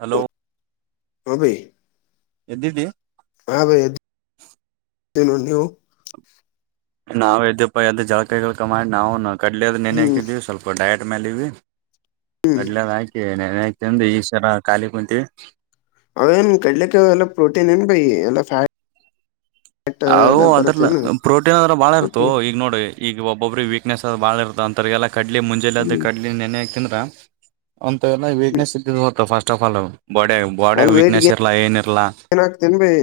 Hello ಅಬೇ ಎ್ದಿದ್ದಿ ಆ ಬನು ನೀವು ನಾವು ಇದದ್ಯಪ್ಪಾ ಎದ್ದ ಜಳಕಾಯಿಗಳ ಕ ಮಾಡಿ ನಾವು ಕಡ್ಲದ್ ನೆನೆೆ ಹ್ಮ್ ಹಾಕಿದೀವಿ ಸ್ವಲ್ಪ ಡಯಟ್ ಮೇಾಲವಿ ಹ್ಮ್ ಕಡ್ಲದ ಹಾಕಿ ನೆನ್ ಹಂದು ಈಸರ ಖಾಲಿ ಕುಂತೀವಿ ಅವೇನ್ ಕಡ್ಲಿಕ್ಕೆಲ್ಲ ಪ್ರೋಟೀನ್ ಏನ್ ಬೈ ಎಲ್ಲಫ್ಯಾಟ್ ಅವು ಅದ್ರ ಬರುತ್ತೇನು ಪ್ರೋಟೀನ್ ಅದ್ರ ಬಾಳ ಇರ್ತ ಹೊಟ್ಟಿ ಹಿಟ್. ಈಗ ನೋಡಿ ಈಗ ಒಬ್ಬೊಬ್ರ ವೀಕ್ನೆಸ್ ಅ ಬಾಳ ಇರ್ತ ಒಥರಿಗೆಲ್ಲ ಕಡ್ಲಿ ಮುಂಜೆ ಹ್ಮ್ ಕಡ್ಲಿ ನೆನೆ ಹಾಕಂದ್ರ ಒಂತಲ್ಲ ಹ್ಮ್ ವೀಕ್ನೆಸ್ ಸಿ ಹೊ ಫಸ್ಟ್ ಟಕ ಲ ಬಾಡ ಬಾಡ ಅಲ್ಲಿ ವೇಟ್ ವೀಕ್ನೆಸ್ ಗೇನ್ ಇರ್ಲ ಏನ್ ಇರ್ಲ ಏನ್ ಆಗ್ತೇನ್ ಬೈ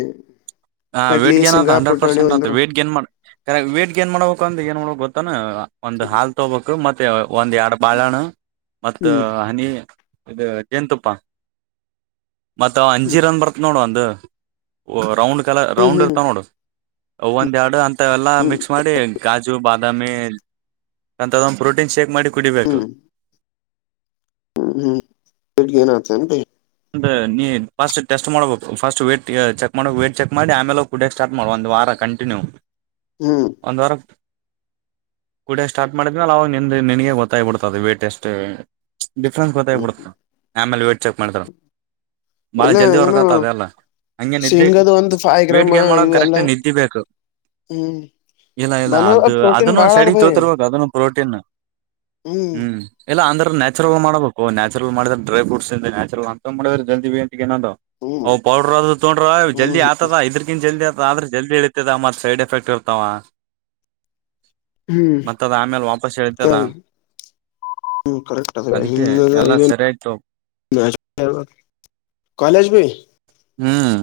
ಹ ಕಡ್ಲಿ ವೇಟ್ ಗೇನ್ ಶೇಂಗಾ ಹಂಡ್ರೆಡ್ ಪುಟಾಣಿ ಪರ್ಸೆಂಟ್ ಆತ ಅಂದ್ರು ವಟ್ ಗೇನ್ ಮಾಡ ವಟ್ ಗೇನ್ ಮಾಡಬೇಕು ಅ್ರ ಏ ಮಾಡ ಗೊತ್ತ ಒಂದ್ ಹ್ಮ್ ಹಾಲ್ ತೊಕ್ಬೆಕು ಮತ್ತೆ ಒಂದ್ ಎರ ಬಾಳಣ ಮತ್ ಹ್ಮ್ ಹನಿ ಇದು ಜೇನುತುಪ್ಪ ಮತ್ತ ಅಂಜಿ ರನ್ ಬರ್ತ್ ನೋಡ ಒಂದು ರೌಂಡ್ ಹ್ಮ್ ಹ್ಮ್ ರೌಂಡ್ ಇರ್ತ ಹ್ಮ್ ನೋಡು ಒಂದ್ ಎರಡು ಅಂತ ಎಲ್ಲಾ ಹ್ಮ್ ಮಿಕ್ಸ್ ಮಾಡಿ ಗಾಜು ಬ ಅಮಿ ಅಂತದೊಂದು ಪ್ರೋಟೀನ್ ಶೇಕ್ ಮಾಡಿ ಕುಡಿಬೇಕು ಹ್ಮ್ ಹ್ಮ್ ಎಗೆನತ [unintelligible] ಅಂದ ನೀ ಫಸ್ಟ್ ಟೆಸ್ಟ್ ಮಾಡ್ಬೇಕ ಫಸ್ಟ್ ವಟ್ ಚೆಕ್ ಮಾಡಬೇಕಕ್ ವೇಟ್ ಚೆಕ್ ಮಾಡಿ ಆಮೇಲೆ ಕುಡಿಯಕ್ ಸ್ಟಾರ್ ಮಾಡ್ ಒಂದ ವಾರ ಕಂಟಿನ್ಯೂ ಹ್ಮ್ ಒಂದು ವಾರ ಕೂಡ ಸ್ಟಾರ್ಟ್ ಮಾಡಿದ್ಮೇಲೆ ಅವ ನಿ ನಿನಗೆ ಗೊತ್ತಾಗಿಬಿಡ್ತದ ವೇಟ್ ಎಷ್ಟು ಡಿಫ್ರೆನ್ಸ್ ಹ್ಮ್ ಗೊತ್ತಾಗಬಿಡತ ಆಮೇಲೆ ವೇಟಟ್ ಚೆಕ್ ಮಾಡ್ತಾರ ಬಾಳ ಎಲ್ಲ ಜಲ್ದಿ ವರ್ಗ ಏನು ಆತ ಅದೆ ಎಲ್ಲ ಹಂಗೆ ನಿದ್ದೆ ಶೇಂಗದ ಒಂದು ಫೈವ್ ವೇಟ್ ಗ್ರಾಮ ಗೇನ್ ಮಾಡೋ ಇವು ಕರೆಕ್ಟ್ ಎಲ್ಲಾ ನಿದ್ದಿ ಬೆಕು ಹ್ಮ್ ಇಲ್ಲ ಇಲ್ಲ ಬನಾನ ಅದು ಪ್ರೋಟೀನ್ ಅದನ್ನು ಬಾಳ ಅದ ಸೆಡಿ ಬೈ ತೋತಿರ್ಬೇಕು ಅದನ್ನು ಪ್ರೋಟ ತಿ ಹ್ಮ್ ಎಲ್ಲ ಅ ನ್ಯಾರಲ್ ಮಾಡಬೇಕು ನ್ಯಾುರಲ್ ಮಾಡಿದ ಡ್ರೈ ಫ್ರೂಟ್ ಇ ನ್ಯಾಚುಲ್ ಅಂತ ಮಾಡಿದ್ರ ಜಲ್ದ. ಹ್ಮ್ ಒಂದು ಪೌಡರ್ ಅದು ತೊಡ್ರ ಹ್ಮ್ ಜಲ್ದಿ ಆತದ ಇದ್ರಕಿನ್ ಜಲ್ದಿ ಆತ. ಆದ್ರೆ ಜಲ್ದಿ ಇಳತದ ಮತ್ ಸೈಡ್ ಎಫೆಕ್ಟ್ ಇರ್ತಾವ ಹ್ಮ್ ಮತ್ತದ್ ಆಮೇಲೆ ವಾಪಸ್ ಹೇಳತದಾ ಹ್ಮ ಕರೆಕ್ಟ್ ಎಲ್ಲಾ ಸರಿಯಾಯ್ತು [unintelligible] ಹ ಕಾಲೇಜ ಪ ಹ್ಮ್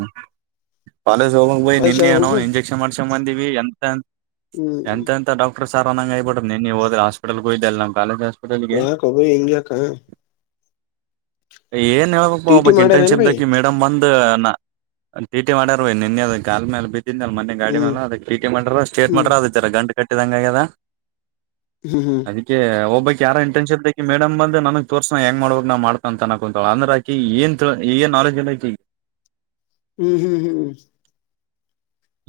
ಪಾಲೇಸ ಹೋಗಂಗ ಬಯಿ ಕಾಲೇಜ್ ನಿನ್ನೆ ಅದ ನೋ ಹೋಗ ಇಂಜೆಕ್ಷನ್ ಮಾಡ್ಸಕೊಂಡ್ ಬಂದೀವಿ ಎಂತ. ಹ್ಮ್ ಎಂತ ಎಂತ ಡಾಕ್ಟರ್ ಸಾರ್ ಅಂಗಗೆ ಆ್ಬ ಬಿಟ್ಟು ನಿ ನೀ ಹದ್ರೆ ಹಸ್ಪಟಲ್ಗಯ್ದ ಅ ನ ಕಾಲೇಜಸ್ ಯಾ ಕಬ ಹಿಂಗ್ಯಾಕ ಏನ್ ಹೇಳ್ಬೇಕಪ್ಪ ಟಿ ಟಿ ಒಬ್ಬಕ್ ಮಾಡ್ಯಾರೇನ್ ಇಂಟರ್ನ್ಶಿಪ್ ಭೈ ದಕ ಮೇಡಮ್ ಬಂದ ನಾ ಟಿ ಟಿ ಮಾಡ್ಯಾರ ನಿನ್ನೆದ ಕಾಲ ಮೇಲೆ ಬಿತ್ತ. ಇಂದ ಅಲ್ ಮೆ ಗಾಡಿ ಮೇ ಹ್ಮ್ ಅದ ಟಿ ಮಾಡ್ರ ಸ್ಟೇಟ್ ಹ್ಮ್ ಮಾಡ್ರ ಅದರ ಗಂಟ್ ಕಟ್ಟಿದಂಗಗೆ ಅದ. ಹ್ಮ್ ಹ್ಮ್ ಅದಕ್ಕೆ ಒಬ್ಬ ಯಾರ ಇಂಟನ್ ಮಡಮ್ ಬಂದ ನನಗ್ ತೋರ್ಸ ಹೆಂಗ್ ಮಾಡಬೇಕಕ್ ನ ಮಾಡ್ತ ಅಂತ ಅಕಂತ ಅಂದ್ರ ಏನ್ ಏನ್ ನಾಲೆಜ್ ಎಲ್ಲ ಐತಿ ಈಗ ಹ್ಮ್ ಹ್ಮ್ ಹ್ಮ್ ಹ್ಮ್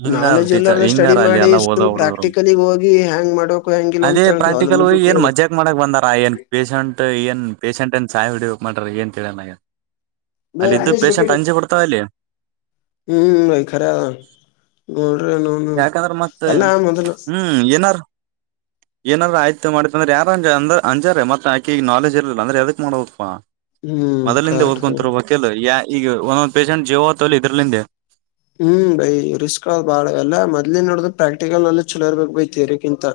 ಹಿಂಗಾರ ನಾಲೆಜ್ ಟೀಚರ್ ಎಲ್ಲಾರ್ದ ಸ್ಟಡಿ ಹಿಂಗಾರ ಅಲ್ಲಿ ಮಾಡಿ ಎಲ್ಲ ಓದ ಸುಮ್ ಹೊಡರು ಪ್ರಾಕ್ಟಿಕಲಿಗ್ ಹೋಗಿ ಹೆಂಗ್ ಮಾಡ್ಬೇಕು ಹೆಂಗಿಲ್ಲ ಅದೇ ಅಂತೇಳಿ ಅವ್ನ ಪ್ರಾಕ್ಟ ಬಗ್ಗೆ ಈ ಏನ್ ಕೇಳಿ ಮಜಾಕ್ ಮಾಡಕ್ ಬಂದಾರ ಏನ್ ಪೇೇಶಂಟ್ ಏನ್ ಪೇಶಂಟ್ಏನ್ ಸಾಯ್ ಹೊಡಿ ಹೋಗಕ್ ಮಾಡ್ರ ಏನ್ಂತ ಹೇಳ ನನಗೆ ಬೈ ಅಲ್ಲ ಇದು ರಾಜೇಶ್ ಬಗ್ಗೆ ಪೇಶ್ಯಂಟ್ ಅಂಚು ಕೊಡ್ತಾವಲ್ಲೇ ಹ್ಮ್ ಬೈ ಖರೆ ಅದ ನೋಡ್ರಿ ನೌನು ಯಾಕಂದ್ರೆ ಮತ್ತೆ ಎಲ್ಲಾ ಮೊದಲ ಹ್ಮ್ ಏನಾರ ಏನಾದ್ರ ಆಯ್ತ ಮಾಡಿ ಅಂದ್ರ ಯಾರಂಜ ಅಂದ ಅಂಜಾರ ಮತ್ತೆ ಆಕಿಗ ನಾಲೆಜ್ ಇರ್ಲ ಅಂದ್ರೆ ಅದಕ್ ಮಾಡ ಹೋಗಕ್ವಾ ಹ್ಮ್ ಮೊದ್ಲಿಂದ ಕರೆಕ್ಟ್ ಓದ್ಕೊಂತರಬೇಕಲ್ ಯ ಈಗ ಒಂದೊಂದ್ ಪೇಶೆಂಟ್ ಜೀವತಲ್ಲಿ ಇದ್ರಲಂದೆ ಹ್ಮ್ ಬೈ ರಿಸ್ಕ್ ಬಾಳ ಅಲ್ಲ ಮೊ್ಲಿನ್ ನೋಡ ಪ್ರಾಕ್ಟಿಕಲ್ ನಲ್ಲಿ ಚಲ ಇರ್ಬೇಕಕ್ ಬೈ ತೇರಿಕಿಂತ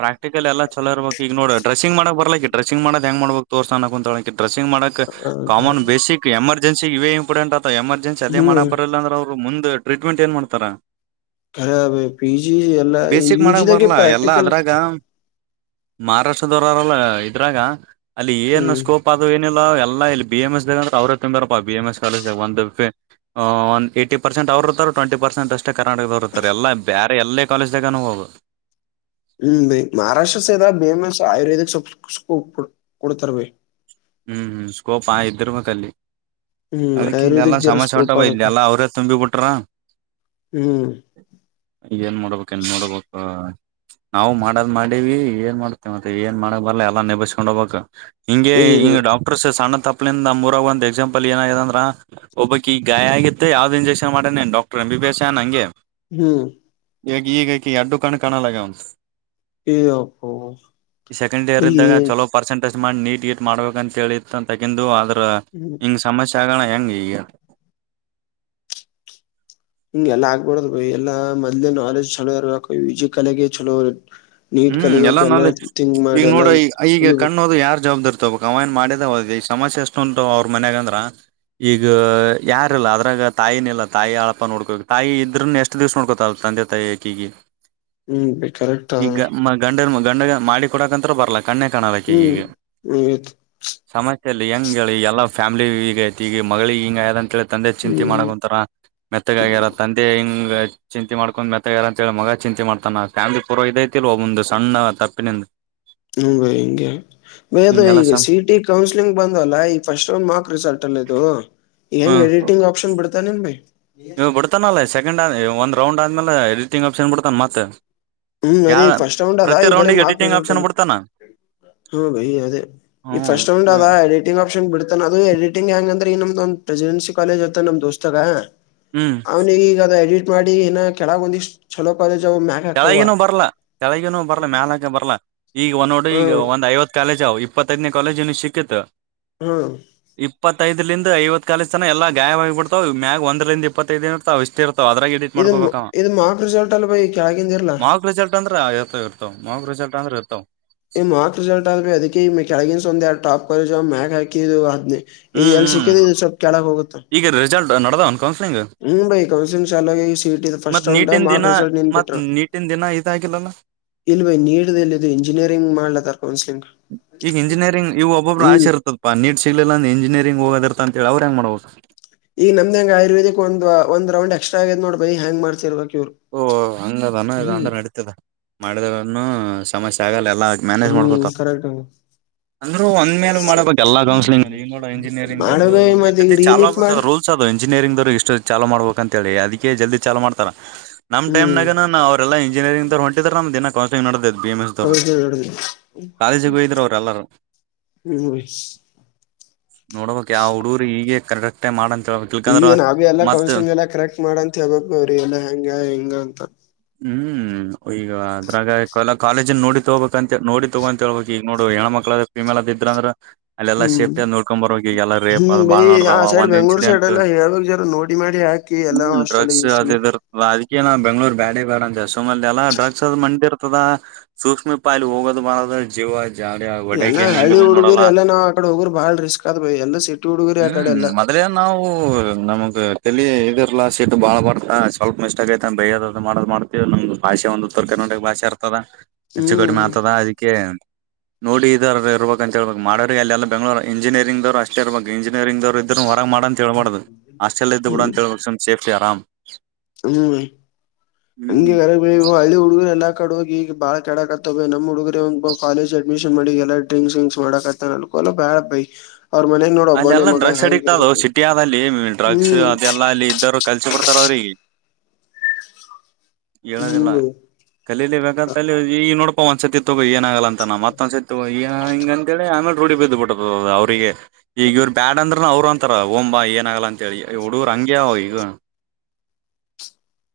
ಪ್ರಾಕ್ಟಿಕಲ್ ಎಲ್ಲ ಚಲೋ ಇರ್ಬೇಕಕ್ಗ ನೋಡ್ರಸಿಂಗ್ ಮಾಡಕ್ ಬರ್ಲಿಕ ಡ್ರಸಿಂಗ್ ಮಾಡಕ್ ಹೆಂಗ್ ಮಾಡಬೇಕ ತೋರ್ಸಾನಕ್ ಅಂತಕಿ ಡ್ರೆಸಿಂಗ್ ಮಾಡಕಕ್ ಕಾಮನ್ ಬೇಸಕ್ ಎಮರ್ಜೆನ್ ಇ ಇಂಪಾರ್ಟೆಂಟ್ ಆತವಾ ಎಮರ್ಜೆನ್ ಅ ಹ್ಮ್ ಮಾಡಕ್ ಬರಲ್ಲ ಅಂದ್ರೆ ಅವರು ಮುಂದ ಟ್ರೀಟ್ಮೆಂಟ್ ಏನ್ ಮಾಡ್ತಾರ ರ ಪಿ ಜಿ ಎಲ್ಲನ್ ಬೇಸಿಕ್ ಯು ಮಾಡಕ್ ಜಿದಾಗೆ ಬರ್ಲಾ ಎಲ್ಲಾ ಪ್ರಾಕ್ಟಿಕಲ್. ಅದ್ರಾಗ ಮಹಾರಾಷ್ಟ್ರದವರಲ್ಲ ಇದ್ರಾಗ ಅಲ್ಲಿ ಏನ್ ಹ್ಮ್ ಸ್ಕೋಪ್ ಆದದು. ಎಲ್ಲ ಇಲ್ಲಿ ಬಿ ಎಂ ಎಸ್ಗ ಅಂದ್ರ ಅವ್ರರು ತಂಬರಪ್ಪ ಬಿ ಎಂ ಎಸ್ ಕಾಲೇಜಾಗ ಒಂದ್. ಹ ಒ ಏಟಿ ಪರ್ಸೆಂಟ್ ಅವರರ್ರೆ ಟ್ವೆಂಟಿ ಪರ್ಸೆಟ್ ಅಷ್ಟ ಕರ್ನಾಟಕದವರುರ್ರೆ ಎಲ್ಲ ಬ ಎಲ್ಲೇ ಕಾಲೇಜ್ದಾಗ ನ ಹೋಗ ಹ್ಮ್ ಭ್ ಮಹಾರಾಷ್ಟ್ರ ಸದ ಬೇಮಸ್ ಆಯುರ್ವೇದಿಕ್ ಕೊಡ್ತಾರೆ ಭೈ ಹ್ಮ್ ಹ್ಮ್ ಸ್ಕೋಪ್ ಆ ಇದ್ರ ಮಕ್ಕಲ್ಲಿ ಹ್ಮ್ ಅದಕ್ಕೆ ಇಲ್ಲ ಎಲ್ಲಾ ಆಯುರ್ವೇದಿಕ್ ಜರ ಸಮಸ್ಯೆ ಸ್ಕೋಪ್ ಉಂಟಾವ ಅದ ಇಲ್ಲಿ ಕಣೆ ಎಲ್ಲಾ ಅವ್ರೇ ತುಂಬಿ ಬಿಟ್ರ ಹ್ಮ್ ಇದಏನ್ ಮಾಡೋಡ್ಬೇಕ ನ್ ನೋಡ್ಬೇಕ ನಾವು ಮಾಡದ್ ಮಾಡಿವ ಏನ್ ಮಾಡ್ತೇವೆ ಮತ್ತ ಏನ್ ಮಾಡಕ್ ಬರ್ಲ್ಲ ಎಲ್ಲಾ ನೆಬಿಸಕೊಂಡ್ ಹೋಗ್ಬೇಕಕ್. ಇಂಗ ಇಂಗ ಇರ್ಬೇಕು ಡಾಟರ್ಸ್ ಸಣ್ಣ ತಪ್ಲಿಂದ ಮೂರಾಗ ಒಂದ ಎಕ್ಸಾಂಪಲ್ ಏನಾಗಿದೆ ಅಂದ್ರೆ ಒಬ್ಬಕ ಈ ಗಾಯ ಆಗಿ ಯಾವ್ದ ಇಂಜೆಕ್ಷನ್ ಮಾಡೇ ಡಾಕ್ಟರ್ ಅಂಬ ಪಸ ಅನಂಗೆ ಹ್ಮ್ ಈಗ ಈಗಕಿ ಎಡ್ಡು ಕಣ್ ಕಾಣಲ್ಲಗ ಉಂತ ಏ ಅಪ್ಪೋ ಸೆಕೆಂಡ್ ಇಯರ್ ಬೈ ಇದ್ದಾಗ ಏನ್ ಚಲೋ ಪರ್ಸೆಂಟ್ ಟ್ ಮಾಡಿ ನೀಟ್ ಗಟ್ ಮಾಡ್ಬೇಕ ಅಂತ ಹೇಳಿ ತಗಂದು ಆದ್ರ ಹ್ಮ್ ಹಿಂಗ್ ಸಮಸ್ಯೆ ಆ ಏಂಗಗ ಹಿಂಗೆ ಎಾ ಆಗ್ಬಾರಡದುಎಲ್ಲಾ ಮೊದ್ನಾಲೆಜ್ ಚಲೋ ಇರ್ಬೇಕ ವಿಜಿಕಲಗೆ ಚಲೋ ನೀಟ್ ಹ್ಮ್ ಎಲ್ಲ ಕಲಿಬೇಕು ಎಲ್ಲಾ ನಲಿ ಥಿಂಕ್ ಈಗ ಮಾಡಿ ಎಲ್ಲಾ ನೋಡ ಈ ಈಗ ಕಲಿಬೇಕು ಕಣ್ಣುದ ಯಾರ್ ಜವಾಬ್ದಾರಿ ಕಮಾಯನ್ ಮಾಡಿದ ಹೋದ್ ಈಗ ಸಮಸ್ಯೆ ಎಷ್ಟು ಉಂಟು ಅವ್ರ ಮನ್ಯಾಗ ಅಂದ್ರ ಈಗ ಯಾರಿಲ್ಲ ಅದ್ರಾಗ ತಾಯಿನಿಲ್ಲಾ ತಾಯಿ ಅಳಪ ನೋಡ್ಕೋ ತಾಯಿ ಇದ್ರ ಎಷ್ಟ್ ದಿವ್ಸ ನೋಡ್ಕೋತಲ್ ತಂದೆ ತಾಯಿಕಿಗೆ ಹ್ಮ್ ಬೇಕಾರೆ ಈಗ ಮ ಗಂಡ ಗಂಡ ಮಾಡಿ ಕೊಡಕಂತತ್ರ ಬರ್ಲ ಕಣ್ಣಯ ಬೈ ಹ್ಮ್ ಕಾಣಳಕ್ಕೆಗ ಹ್ಮ್ ಸಮ ಎಲ್ಲಿ ಹೆಂಗ ಹೇಳಿ ಎಲ್ಲ ಫ್ಯಾಮಿಲಿ ಈಗ ಐತಿ ಈಗ ಮಗಳಿಗೆ ಹಿಂಗ ಆಯದ ಅಂತ ಹೇಳ ತಂದೆ ಹ್ಮ್ ಚಿಂತೆಮಾಡಕೊಂತರ ಮೆತ್ತಗ ಆಗ್ಯಾರ ತಂದೆ ಹಿಂಗ ಚಿಂತೆ ಮಾಡಕೊಂಡ್ ಮೆತ ಯಾರ ಅಂತ ಹೇಳಿ ಮಗ ಚಿಂತೆ ಮಾಡ್ತಾನ ಫ್ಯಾಮಿಲಿ ಪೂರ್ವ ಇದೈ ಒಂದು ಸಣ್ಣ ತಪ್ಪಿನ ಹಂಗ ಹಿಂಗೆ ಬಯ ಅದು ಹಿಂಗೆಲ್ಲ ಈಗ ಸಂ ಸಿಟಿ ಕೌನ್ಸ್ಲಿಂಗ್ ಬಂದಲ್ಲ ಈ ಫಸ್ಟ್ ರ್ ಮಾರ್ಕ್ ರಿಸಲ್ಟ್ ಹೆಂಗ್ ಎಡಿಟಿಂಗ್ ಆಪ್ಷನ್ ಬಿಡ್ತಾನನ್ ಭೈ ನೀವು ಬಿಡ್ತಾನಲ್ಲ ಸೆಕಂಡ್ ಒಂದ ರೌಂಡ್ ಆದ್ಮೇಲೆ ಎಡಿಟಿಂಗ್ ಆಪ್ಷನ್ ಬಿಡ್ತಾನ ಮತ್ ಹ್ಮ್ ಅದೇ ಯಾವ ಫಸ್ಟ್ ರೌಂಡದಾ ಪ್ರತಿ ಈ ಬರ ರೌಂಡಿಗೆ ಮಾರ್ಕ್ ಎಡಿಟಿಂಗ್ ರಿಸಲ್ಟ್ ಆಪ್ಷನ್ ಒಂದು ಬಿಡ್ತಾನ ಹಾ ಬೈ ಅದೇ ಈ ಹ್ಮ್ ಫಸ್ಟ್ ರೌಂಡ್ ಅದ ಎಡಿಟಿಂಗ್ ಆಪ್ಷನ್ ಬಿಡ್ತಾನ ಅದು ಎಡಿಟಿಂಗ್ ಹೆಂಗಂದ್ರೆ ನಮ ನ್ ಪ್ರೆಸಿಡೆನ್ಸಿ ಕಾಲೇಜ್ ಅತ್ತ ನಮ್ ದೋಸ್ತಗ ಹ್ಮ್ ಅವ್ನಗ ಈಗ ಅ ಎಡಿಟ್ ಮಾಡಿ ಏನ ಕೆಳ ಬಂದಿ ಚಛಲೋ ಕಾಲೇಜ ಚಳಗನೂ ಬರ್ಲಾ ಚಳಗನೂ ಬರ್ಲ ಮ್ಯಾಲಕ ಬರ್ಲಾ ಈಗ ಒಂದ ನೋಡಿ ಈಗ ಹ್ಮ್ ಒಂದ ಐವ ಕಾಲೇಜ್ ಅವವು ಇಪ್ಪತ್ತದನೇ ಕಾಲೇಜ್ ಇನ ಸಿತ್ ಹ್ಮ ಐದರಿಂದ ಐವತ್ ಕಾಲ ಜನ ಎಲ್ಲ ಗಾಯವಾಗಿ ಬಿಡ್ತಾವ್ ಮ್ಯಾಗ ಒಂದ್ರಂದ ಇಪ್ಪತ್ತದು ಇರ್ ಇಷ್ಟ ಇ ಇದು ಇದು ಮಾಕ್ ರಿಸಲ್ಟ್ ಅಲ್ ಬಯಿ ಕೆಳಗಿಂದಿರ್ಲಾ ಮಾರ್ಕ್ ರಿಸಲ್ಟ್ ಅಂದ್ರ ಇರ್ತವ ಇರ್ತವ ಮ ರಿಸಲ್ಟ್ ಅಂದ್ರೆ ಇರ್ತಾವ ಈ ಮಾರ್ಕ್ ರರಿಸಲ್ಆದಲ್ಪ ಅಧಿಕ ಈ ಮೆಕ್ಯಾಲಗನ್ ಸಂದೆ ಟಪ್ ಜಾ ಮ್ಯಾಕ್ ಹಕಿ ಹಾದನಿ ಇದು ಹ್ಮ್ ಎಲ್ಲಿ ಹ್ಮ್ ಸಿಕ್ಕಿದ್ರೆ ಇದು ಸ್ವಲ್ಪ ಕೆೇಳಗ ಹೋಗುತ್ತೆ ಈಗ ರಿಸಲ್ಟ್ ನಡ್ದ ಅನ್ಕೊಂಡ ಹ್ಮ್ ಭೈ ಕೌನ್ಸಿಲಿಂಗ್ ಶಾಲಾಗ ಈ ಸೀಟ್ ಇದು ಮತ್ ಫಸ್ಟ್ ರೌಂಡಾ ನೀಟಿನ ಮಾಕ್ ದಿನ ರರಿಸಲ್ಟ್ ನೀನ್ ಮತ್ ಬಿಟ್ರ ನೀಟಿನ ದಿನ ಇದಾಗಿಲ್ಲಲ್ಲ ಇಲ್ವೇ ನೀಡಲ್ಲಿದ್ದು ಇಂಜಿನಿಯರಿಂಗ್ ಮಾಡ್ಲದ ಕೌನ್ಸಿಲಿಂಗ್ ಈಗ ಇಂಜಿನಿಯರಿಂಗ್ ಈಗ ಒಬ್ಬಬ್ಬ್ರ ಹ್ಮ್ ಆಇತತ್ತಪ್ಪಾ ನೀಟ್ ಸಿಗ್ಲಿಲ್ಲಂದ ಇಂಜಿನಿಯರಿಂಗ್ ಹೋಗೋದರ್ತ ಅಂತ ಹೇಳ ಅವ್ರ ಹೆಂಗ್ ಮಾಡ್ಬೇಕು ಈಗ ನಮ್ದ ಹೆಂಗ ಆಯುರ್ವದಿಕ್ ಒಂದ ಒಂದ್ ರೌ ಎಕ್ಸ್ಟ್ರ ಆಗ ನೋಡ್ ಬೈ ಹೆಯಾ ಮಾಡ್ತಿರ್ಬೇಕ ಓ ಹಂಗದಾನ ಇ ಅಂದ್ರೆ ನಡತದ ಮಾಡಿದನು ಸಮಸ್ಯೆ ಆಗಲ್ಲ ಲ್ಲ ಮ್ಯಾನೇಜ್ ಹ್ಮ್ ಮಾಡ್ಕೊತ ಕರೆಕ್ಟ್ ಅಂದ್ರು ಒಂದ್ಲೆ ಮಾಡ್ಬೇಕ ಎಲ್ಲ ಕೌನ್ಸಲಿಂಗ ಈ ನೋ ಮಾಡು ಇಂಜಿನಿಯರಿಂಗ್ರು ಬೈ ಮತ್ ಈಗ ಇತಿ ರೀನೀಟ್ ಚ ಮಾಡಿ ರೂಲ್ಸ್ ದು ಇಂಜಿನಿಯರಿಂಗ್ ದವರು ಇಷ್ಟು ಚಾ ಮಾಡ್ಬೇಕು ಅಂತ ಹೇಳಿ ಅದಕ್ಕೆ ಜಲ್ದಿ ಚಾಲು ಮಾಡ್ತಾರ ಹ್ಮ್ ನಮಮ್ನ ನ ಅವ್ರೆಲ್ಲ ಇಂಜಿನಿಯಂಗ್ರ್ ಹೊಟಿದಾರ ನಮ್ನ ನಡದೇ ಬಿ ಎಂ ಎಸ್ವರು ಕೌನ್ಸಿಲಿಂಗ್ ಹಿಡ್ದು ಕಾಲೇಜಿಗೆ ಹಯ್ದರು ಅವ್ರ ಎಲ್ಲಾರ ಹ್ಮ ನೋಡ್ಬ ಯಾವ ಹುಡುೂರು ಹೀಗ ಕರಡಕ್ಟೆ ಮಾಡಂತ ಈಗ ನಾ ಬಿ ಎಲ್ಲ ಕೌನ್ಸಲಿಂಗ ಎಲ್ಲ ಕರೆಕ್ಟ್ ಮಾಡಂತ ಹೇಬಬೇಕಬ ಅವ್ರಿ ಎಲ್ಲ ಹೆಂಗ ಹೆಂಗ ಅಂತ ಹ್ಮ್ ಈಗ ಅದ್ರಾಗ ಎಲ್ಲ ಕಾಲೇಜ ನೋಡಿ ತಗೋಬೇಕಕ್ ಅಂತ ನೋ ತಗೋಂತ ಹೇಳ್ಬೇಕಕ್ ಈಗ ನೋಡು ಹೆಣ ಮಕ್ಳದ ಫಿಮೇಲ್ದ ಇದ್ರ ಅ್ರ ಅಲ್ಲೆಲ್ಲಾ ಹ್ಮ್ ಸೇಫ್ಟಿ ನೋಡ್ಕೊಂಡ್ ಬರ್ಾಗ ಈಗ ಎಲ್ಲ ರೇಪ್ ಹ್ಮ್ ಅದು ಬೈ ಬಾಳ್ ಆ ನೋಡ್ದಾವ ಸೈಡ್ ಒಂದ್ ಬೆಂಗ್ಳೂರ್ ಸೈಡ್ ಇನ್ಸಿಡೆಂಟ್ ಎಲ್ಲ ಹೇಳ್ಬೇಕಕ್ ಜರ ನೋಡಿ ಮಾಡಿ ಹಾಕಿ ಎಲ್ಲಾ ಹ್ಮ್ ಹಾಸ್ಟೆಲ್ ಡ್ರಗ್ಸ್ ಗಿಸ್ಟೆಲ್ ಅದುರ್ತ ಅದ ನ ಬೆಂಗ್ಗಳೂರ್ ಬ್ಯಾಡ ಬೇ ಅಂತ ಸುಮ ಎಲ್ಲ ಡ್ರಗ್ಸ್ ಅದ್ ಮಂಡಿರ್ತದ ಸೂಕ್ಷ್ಮ ಪಾಯಿಲಿ ಹೋಗೋದು್ ಬಾರದ ಜೀವ ಆಯ್ತು ಎಲ್ಲ ಹಳ್ಳಿ ಹುಡುಗಿರಿ ಎಲ್ಲ ನಾವ್ ಆಕಡೆ ಹೋಗ್ರ ಬಾಳ ರಿಸ್ಕ್ ಆದ್ಬ ಎಲ್ಲ ಸಿಟಿ ಹುಡುಗಿರಿ ಆಕಡೆ ಎಲ್ಲಾ ಅೇ ನಾವು ನಮಗ್ ತಲಿ ಇದಿರ್ಲಾ ಸೀಟ್ ಬಾಳ್ ಬರ್ತ ಸ್ವಲ್ಪ ಮಿಸ್ಟ ಆ ಐತಿ ಬಯೋದ್ ಮಾಡ್ ಮಾಡ್ತೀವ ನಮ್ದ ಭಾಷೆ ಒಂದು ಉತ್ತರ ಕರ್ನಾಟಕ ಭಾೆ ಇರ್ತದ ಹೆಚ್ಚು ಕಡೆ ಹ್ಮ್ ಮಾತದ ಅದಕ್ಕೆ ನೋಡಿ ಇದ ಇರ್ಬೇಕು ಅಂತ ಹೇಬೇಕ ಮಾಡವ್ರ ಅಲ್ಲ ಬೆಂಗ್ಳೂ ಇಂಜಿನಿಯರಿಂಗ್ವ್ ಅಷ್ಟೇ ಇರ್ಬೇಕು ಇಂಜಿನಿಯರಿಂಗ್ ದವ್ ಇದ್ರ ಮಾಡ ಅಂತೇಳ್ಬಾರ್ದದು ಆಸ್ಟೆಲ್ ಇದ್ದು ಬಿಡ ಹ್ಮ್ ಅಂತೇಳ್ಬು ಸೇಫ್ಟಿ ಆರಾಮ್ ಹ್ಮ್ ಹಗೆರ ಹಳ್ಳಿ ಹುಡುಗರು ಎಲ್ಲ ಕಡೆ ಹೋಗ ಈಗ ಬಾಳ ಕೆಡಕತ್ತವ ನಮ್ಮ ಹುಗ್ರ ಒ ಕಾಲೇ್ ಅಡ್ಮಿಷನ್ ಮಾಡಿ ಎಲ್ಲ ಡ್ರಿಕ್ಸ್ ವಿಂಗಕ್ಸ್ ಮಾಡಕತ್ತ ನಲ್ಕು ಒಲ ಬ್ಯಾಳ ಬೈ ಅವ್ರ ಮನೆಗ್ ನೋಡ ಒಬ್ಬನೇ ಅಲ್ಲೆಲ್ಲ ಮಗ ಡ್ರಗ್ಸ್ ಹೆಂಗ ಅಡಿಕ್ಟ್ ಅದು ಇರ್ಬೇಕ ಸಿಟಿ ಆದ ಅಲ್ಲಿ ಡ್ರಗ್ಸ್ ಹ್ಮ್ ಅದೆಲ್ಲಾ ಅಲ್ಲಿ ಇದ್ದರು ಕಲ್ಸಿ ಬಿಡ್ತಾರ ಅವ್ರಿಗೆ ಹ್ಮ್ ಹೇಳದಿಲ್ಲ ಬೈ ಕಲೀಲಿ ಬೇಕಂತಲ್ಲಿ ಈಗ ನೋಡಪಾ ಒಂದ್ಸತಿ ತಗೋ ಏನಾಗಲ್ಲ ಅಂತ ಮತ್ತೊಂದ್ಸತ ಹಿಂಗ ಅಂತ ಹೇಳಿ ಆಮೇಲೆ ರೂಢಿ ಬಿದ್ದ ಬಿಟ್ಟ ಅವ್ರಿಗೆ ಈಗ ಇವ್ರ ಬ್ಯಾಡ್ ಅಂದ್ರ ಅವರು ಅಂತಾರ ಓಂಬಾ ಏನ ಆಗಲ್ಲ ಅಂತ ಹೇಳಿ ಹುಡುಗರು ಹಂಗ್ಯ ಈಗ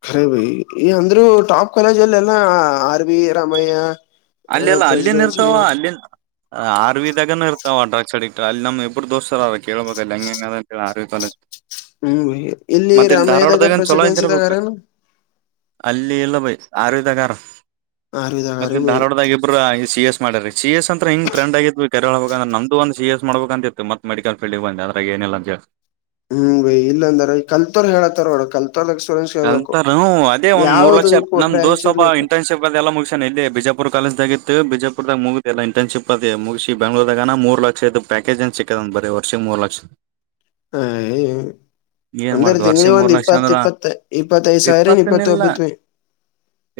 ಅರಿೇ ಭಯಿ ಈ ಅಂದ್ರು ಟಾಪ್ ಕಾಲೇಜಲ್ಲ ಎಲ್ಲ ಆರ್ವಿ ರಾಮಯ್ಯ ಅಲ್ಲಿೆಲ್ಲ ಅಲ್ಲಿನ್ ಇರ್ತಾವ ಪ್ರೆಸಿಡೆನ್ಸಿ ಅಲ್ಲಿನ್ ಆರ್ವಿದಾಗನ ಇರ್ತವ ಡ್ರಗ್ಸ್ ಅಡಿಕ್ ಅಲ್ಲಿ ನಮ್ಮ್ಬ್ರು ದೋಸ್ರಾರರ ಕೇಳ್ಬೇಕ ಹಂಗ ಆರ್ವಿ ಕಾಲಜ್ ಹ್ಮ್ ಬೈ ಇಲ್ಲಿ ಮತ್ತೆ ಇಲ್ ರಾಮಯ್ಯದಾಗ ಧಾರ್ವಾಡ್ದಾಗನ್ ಚಲೋ ಪ್ರೆಸಿಡೆನ್ಸಿದಾಗ ಇದಿರ್ಬೇಕ ಅರೇನು ಅಲ್ಲಿ ಲ್ಲಿ ಇಲ್ಲ ಬ ಆರು ಇದದಾಗರ ಆರುದರ ಹರಡದ ಇ ಸಿ ಎಸ್ ಮಾಡರಿ ಸಿ ಎಸ್ ಅಂತ ಹಿಂಗ ಟ್ರಂಡ್ ಆಗ್ವಿ ಕರೆರ ಹಬೇಕಂದ್ರ ನಂದು ಒಂದು ಸಿ ಎಸ್ ಮಾಡಬೇಕ ಅಂತಿತ್ತುತ್ತ ಮೆಿಕಲ್ ಫಲ್ಡ್ಗೆ ಬಂದ ಹೊರಗೆ ಏನೆಲ್ಲ ಅಜ ಹ್ಮ್ ಬಯ ಇಲ್ಲ ಅಂದ ಕಲ್ತೋರ್ ಹೇಳತ್ತಾರೋಡ ಕಲ್ತ ಕಲ್ತರ್ ಅದೇ ಒಂದ ಮೂರ್ ಲಕ್ಷ ಯಾವ್ದದಕ್ಕೂ ನಮ ಬ್ರ್ಯಾಂಚ್ ದೋಸ್ತ್ವಪ ಇರ್ಲಿಕ್ಕೆ ಇಂಟರ್ನ್ಶಿಪ್ ಅ ಎಲ್ಲ ಮುಗಸಣ ಇೇ ಬಿಜಾಪುರ್ ಕಾಲೇಜ್ದಾಗಿತ್ತು ಬಿಜಾಪುದಾಗ ಮುಗು ಎಲ್ಲ ಇಂಟರ್ನ್ಶಿಪ್ ಅ ಮುಗಿಸಿಿ ಬೆಂಗ್ಳೂದಗ ಮೂರು ಲಕ್ಷದದು ಪ್ಯಾಕೇಜ್ ಅ ಸಿಕ್ಕತ ಬ ವರ್ಷ ಮೂರು ಲಕ್ಷ ಹ ಏನ್ ಒಂದ್ರ ಮಾಡ್ದ ವರ್ಷ ತಿಂಗಳಿ ಮೂರ್ ಒಂದ್ ಲಕ್ಷ ಇಪ್ಪತ್ ಅಂದ್ರ ಇಪ್ಪತ್ತು ಇಪ್ಪತ್ತೈದು ಸಾವಿರ ಇಪ್ಪತ್ತ ಇಪ್ಪತ್ತನಿಲ್ಲ ಒಬತ್ತುವಿ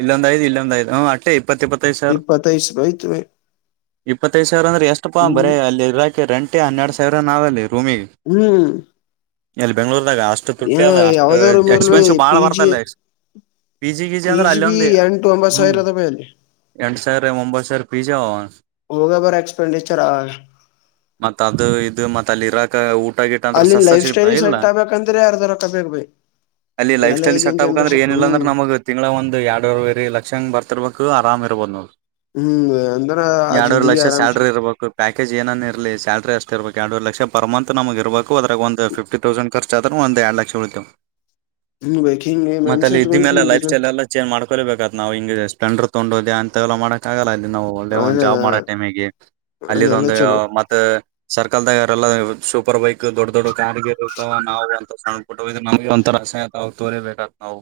ಇಲ್ಲೊಂದ್ ಐದ್ ಇಲ್ಲೊಂದ್ ಐದ್ ಹ ಅಟ್ಟೆ ಇಪ್ಪತ್ ಇಪ್ಪತ್ತೈದು ಈ ಸಾವಿರ ಪತ ಹ ಸ ಭ ತು [inaudible] ಇಪ್ಪತ್ತೈದು ಸಾವಿರ ಅಂದ್ರೆ ಎಷ್ಟು ಪಾ ಹ್ಮ್ ಬರೀ ಅಲ್ಲಿ ಇರಾಕೆ ರೆಂಟೇ ಹನ್ನೆರಡು ಸಾವಿರ ನಾವಲ್ಲಿ ರೂಮಿಗೆ ಹ್ಮ ಇಲ್ಲಿ ಬೆಂಗ್ಳೂರ್ದಾಗ ಅಷ್ಟು ತುಟ್ಟಿ ಅದ ಅಷ್ಟು ಯಾವ್ದಾರ ರೂಮ್ ಇರ್ಲಿ ಎಕ್ಸ್ಪೆನ್ಸಿವ್ ಬಾಳ ಪಿ ಜಿ ಬರ್ತಲ್ಲ ಪಜಿ ಕಜಿ ಪಿ ಅಂತ ಜಿ ಬಿ ರಲ್ಲೇ ಎಂಟು ಒಂಬತ್ ಹ್ಮ್ ಸಾವಿರ ಅದ ಬೈ ಅಲ್ಲಿ ಎಂಡ ಸರ್ ಒಂಬೈ ಸರ್ ಪಿಜ್ಜಾ ಹೋಗ ಬರ ಎಕ್ಸ್ಪೆಂಡಚರ್ ಆ ಮತ್ತ ಅಲ್ಲಿ ಇರ ಊ ಅಲ್ಲಿನ್ ಲೈಫ್ ಸ್ಟೈಲ್ ಸೆಟ್ ಆಗ್ಬೇಕಂದ್ರೆ ಅರ್ಧ ರ ಕ ಬಬೇಕ ಅಲ್ಲಿ ಲೈಫ ಸ್ಟೈಲ್ ಸಟ್ ಆಗ್ಬೇಕ ಅಂದ್ರೆ ಏನಿಲ್ಲ ಅ್ರ ನಮಗ ತಿಂಗಳಳ ಒಂದು ಎರಡರ ವರೆ ಲಕ್ಷಂಗ ಬರ್ತಿರ್ಬೇಕು ತಿರ ಬಂದದು ಹ್ಮ್ ಅಂತಾನ ಆ ಜಿಂದಗಿ ಆರಾಮಚ ಸ್ಯಾಲರಿ ಇರಬೇಕು ಪ್ಯಾಕೇಜ್ ಏನ ಇಲಿ ಸಲ್ರಿ ಅಷ್ಟ ಇರ್ಬೇಕು ಎರಡುರ್ ಲ ಪರ್ಂತ್ ನಮ್ ಇಬೇಕು ಅದ್ರಾಗ ಒಂದು ಫ್ಟಿ ತೌಸಂಡ್ ಖರ್ಚ ಆದ್ರರು ಒಂದ್ ಎರಡ್ ಲಕ್ಷ ಉಳೇ ಹ್ಮ್ ಬೇಕ್ ಹಿಂಗ್ ಮ ಮನ್ಸ್ ಅಲ್ಲಿ ಇದ ಇಟ್ಕೊಂಡ್ ಮೇ ಹಿಂಗ್ ಲೈಫ್ ಬಿಸ್ನೆಸ್ ಸ್ಟೈಲ್ಲ್ಲ ಚೇಂಜ್ ಮಾಡ ೊಬೇಕಕ್ತ್ ನಾವು ಹಿಗೆ ಸ ಸ್ಲೆಂಡರ್ ತೊಂಡು ಅಂತಲ್ಲ ಮಾಡಕಕ್ಕಗಲ್ಲ ನಾವು ಒಳ್ಳೆ ಒಂದ್ ಆಗಲ್ಲ ಜಾಬ್ ಮಾಡೋ ಟೈಮ್ಗ ಅಲ್ಲೆಲ್ಲಾ ಅಲ್ಲಿಿದೊಂದು ಚಲೋ ಮತ್ತ ಸರ್ ಲ್ದಲ್ಲ ಸೂಪರ್ ಬೈಕ್ ದೊಡ್ಡ ದೊಡ್ಡ ಕ್ಯಾರ್ ಇತ್ತ ನಾವು ಒಣ್ಣ ತರಾಸೆಯತಾವು ತೋರೆೇ ಬೇಟತ್ ನಾವು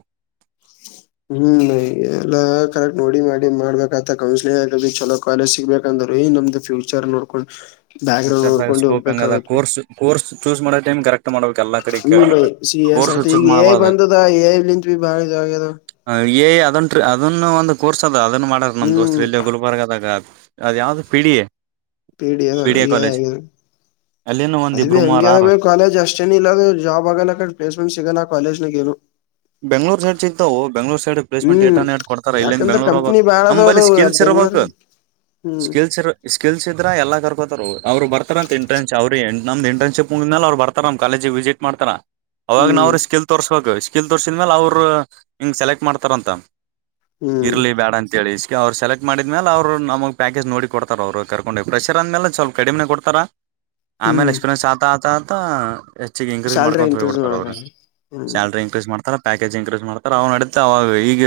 ಹ್ಮ್ ನಗೆ ಎಲ್ಲಾ ಕರೆಕ್ಟ್ ನೋಡಿ ಮಾಡಿ ಮಾಡ್ಬೇಕತ ಕೌನ್ಸಿಲಿಂಗ್ ಆಗ ಚಲೋ ಕಾಲೇಜ್ ಸಿಗ್ಬೇಕಂತ ಏ ನಮ್ದ್ ಫ್ಯೂಚರ್ ನೋಡ್ಕೊಂಡು ಬ್ಯಾಕ್ ಗ್ರೌಂಡ್ ಫ್ಯೂಚರ್ದಾಗ ಸ್ಕೋಪ್ ಹೆಂಗ ಅ ಹೋಗ್ಬೇಕಾಗತ್ತೆ ಕೋರ್ಸ್ ಕೋರ್ಸ್ ಚೂಸ್ ಮಾಡೋ ಟೈಮ್ ಕರೆಕ್ಟ್ ಮಾಡ್ಬೇಕ ಎಲ್ಲಾ ಕಡೆ ಹ್ಮ್ ಬೈ ಸಿ ಎಸ್ ಕೇೆೋರ್ ಆಯ್ತು ಈಗ ಎ ಐ ಮಾಡಬಾರ್ದ ಬಂದದ ಎ ಐ ಲಿಂತ್ ಬಿ ಬಾಳ ಇದಾಗ್ಯದ ಏಯ್ದನ್ ಅದನ್ನ ಒಂದು ಕೋರ್ಸ್ ಅದ ಅದನ್ನ ಮಾಡಾರ ನಮ್ಮ ಹ್ಮ್ ದೋಸ್ತರು ಎಲ್ಲಿ ಗುಲ್ಬರ್ಗದಾಗ ಅದ ಯಾವ್ದ ಪಿಡಿಯ ಪೀಡಿಯ ಇಗನು ಅಲ್ಲಿ ನ ಅದ ಬಿ ಹಂಗಗೆ ಅದ ಭ ಕಾಲೇಜ್ ಅಷ್ಟೇಏನ್ ಇಲ್ಲ ಅದು ಜಾಬ್ ಆಗಲ್ಲ ಕ ಪ್ಲೇಸ್ಮೆಂಟ್ಗಲ್ಲ ಕಾಲೇಜ್ನಾಗ ಏನು ಬೆಂಗ್ಳೂರ್ ಸೈಡ್ ಇದ್ದವು ಬೆಂಗಳೂರು ರ್ ಸೈಡ್ ಪ್ಲೇಸ್ೆಂಟ್ ಹ್ಮ್ ಏಟಡ್ತಾರೆ ಇಲ್ಲಿಂದ ಬೆಂಗಳೂರ್ ಹಾಗ ನ್ಲ್ಲಿ ಸ್ಕಲ್ ಇರ ಹಡ ಸ್ಕಲ್ ಸರ್ ಕೆಲ್ಸಿದ್ರ ಎಲ್ಲ ಕರ್ಕೋತಾರ ಅವ್ರು ಬರ್ತಾರಂತ ಇಂಟ್ರನ್ ಅವ್ರಮ್ದ ಇಂಟ್ರನ್ಶಿಪ್ ಮು ಮೇಲೆ ಅವ್ ಬರ್ತಾರಮ್ಮ ಕಾಲೇಜ ವಿಸಿಟ್ ಮಾಡ್ತಾರಾ ಅವಾಗ ನ ಹ್ಮ್ ಅವ್ರ ಸ್ಕಿಲ್ ತೋರ್ಸ್ಬೇಕು ಸ್ಕಿಲ್ ತೋರ್ಸಿದ್ಮೇಾಲ ಅವ್ರರು ಹಿಂಗ್ ಸೆಲೆಕ್ಟ್ ಮಾಡ್ತಾರಂತ ಹ್ಮ್ ಇರ್ಲಿ ಬೇಡ ಅಂತ ಹೇಳಿ ಅವ್ರು ಸೆಲೆಕ್ಟ್ ಮಾಡಿದ ಮೇಲೆ ಅವರು ನಮಗೆ ಪ್ಯಾಕೇ್ ನೋಡಿ ಕೊಡ್ತಾರೆ ಅವರು ಕರ್ಕೊಂಡು ಡ ಫ್ರೆಷರ್ ಅ ಆದಮೇಲೆ ಸ್ಲ್ಪ ಕಡಿಮೆ ಕೊಡ್ತಾರೆ ಆಮೇಲೆ ಹ್ಮ್ ಎಕ್ಸ್ಪೀರಿಯನ್ಸ್ ಆತ ಆತತ ಹೆಚ್ಚಿಗೆ ಇನ್ಕ್ರೀಸ್ ಸ್ಯಾಲ್ರಿ ಮಾಡ್ಕೊಂತ ಇನ್ಕ್ರೀಸ್ ಹಳ್ಬಿಡ್ತ ಮಾಡದ ಅವ್ರ ಹ್ಮ್ ಸಲ್ರಿ ತರ ಪ್ಯಾಕೇಜ್ ಇನ್ಕ್ರೀಸ್ ಮಾಡ್ತಾರೆ ಅವ್ ನಡತೆ ಅವಾಗ ಈಗ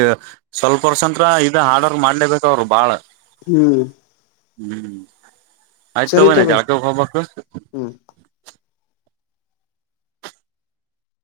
ಸ್ವಲ್ಪ ವರ್ಷ ಅಂತ್ರ ಇದದು ಹಾರ್ಡ್ವರ್ ಮಾಡ್ಲೇಬೇಕ ಅವ್ರು ಬಾಳ ಹ್ಮ್ ಹ್ಮ್ ಸರಿ ಆಯ್ತ್ತವ ತೋಬಿ ಜಾಟೋ ಹಬ ಕಸ ಹ್ಮ್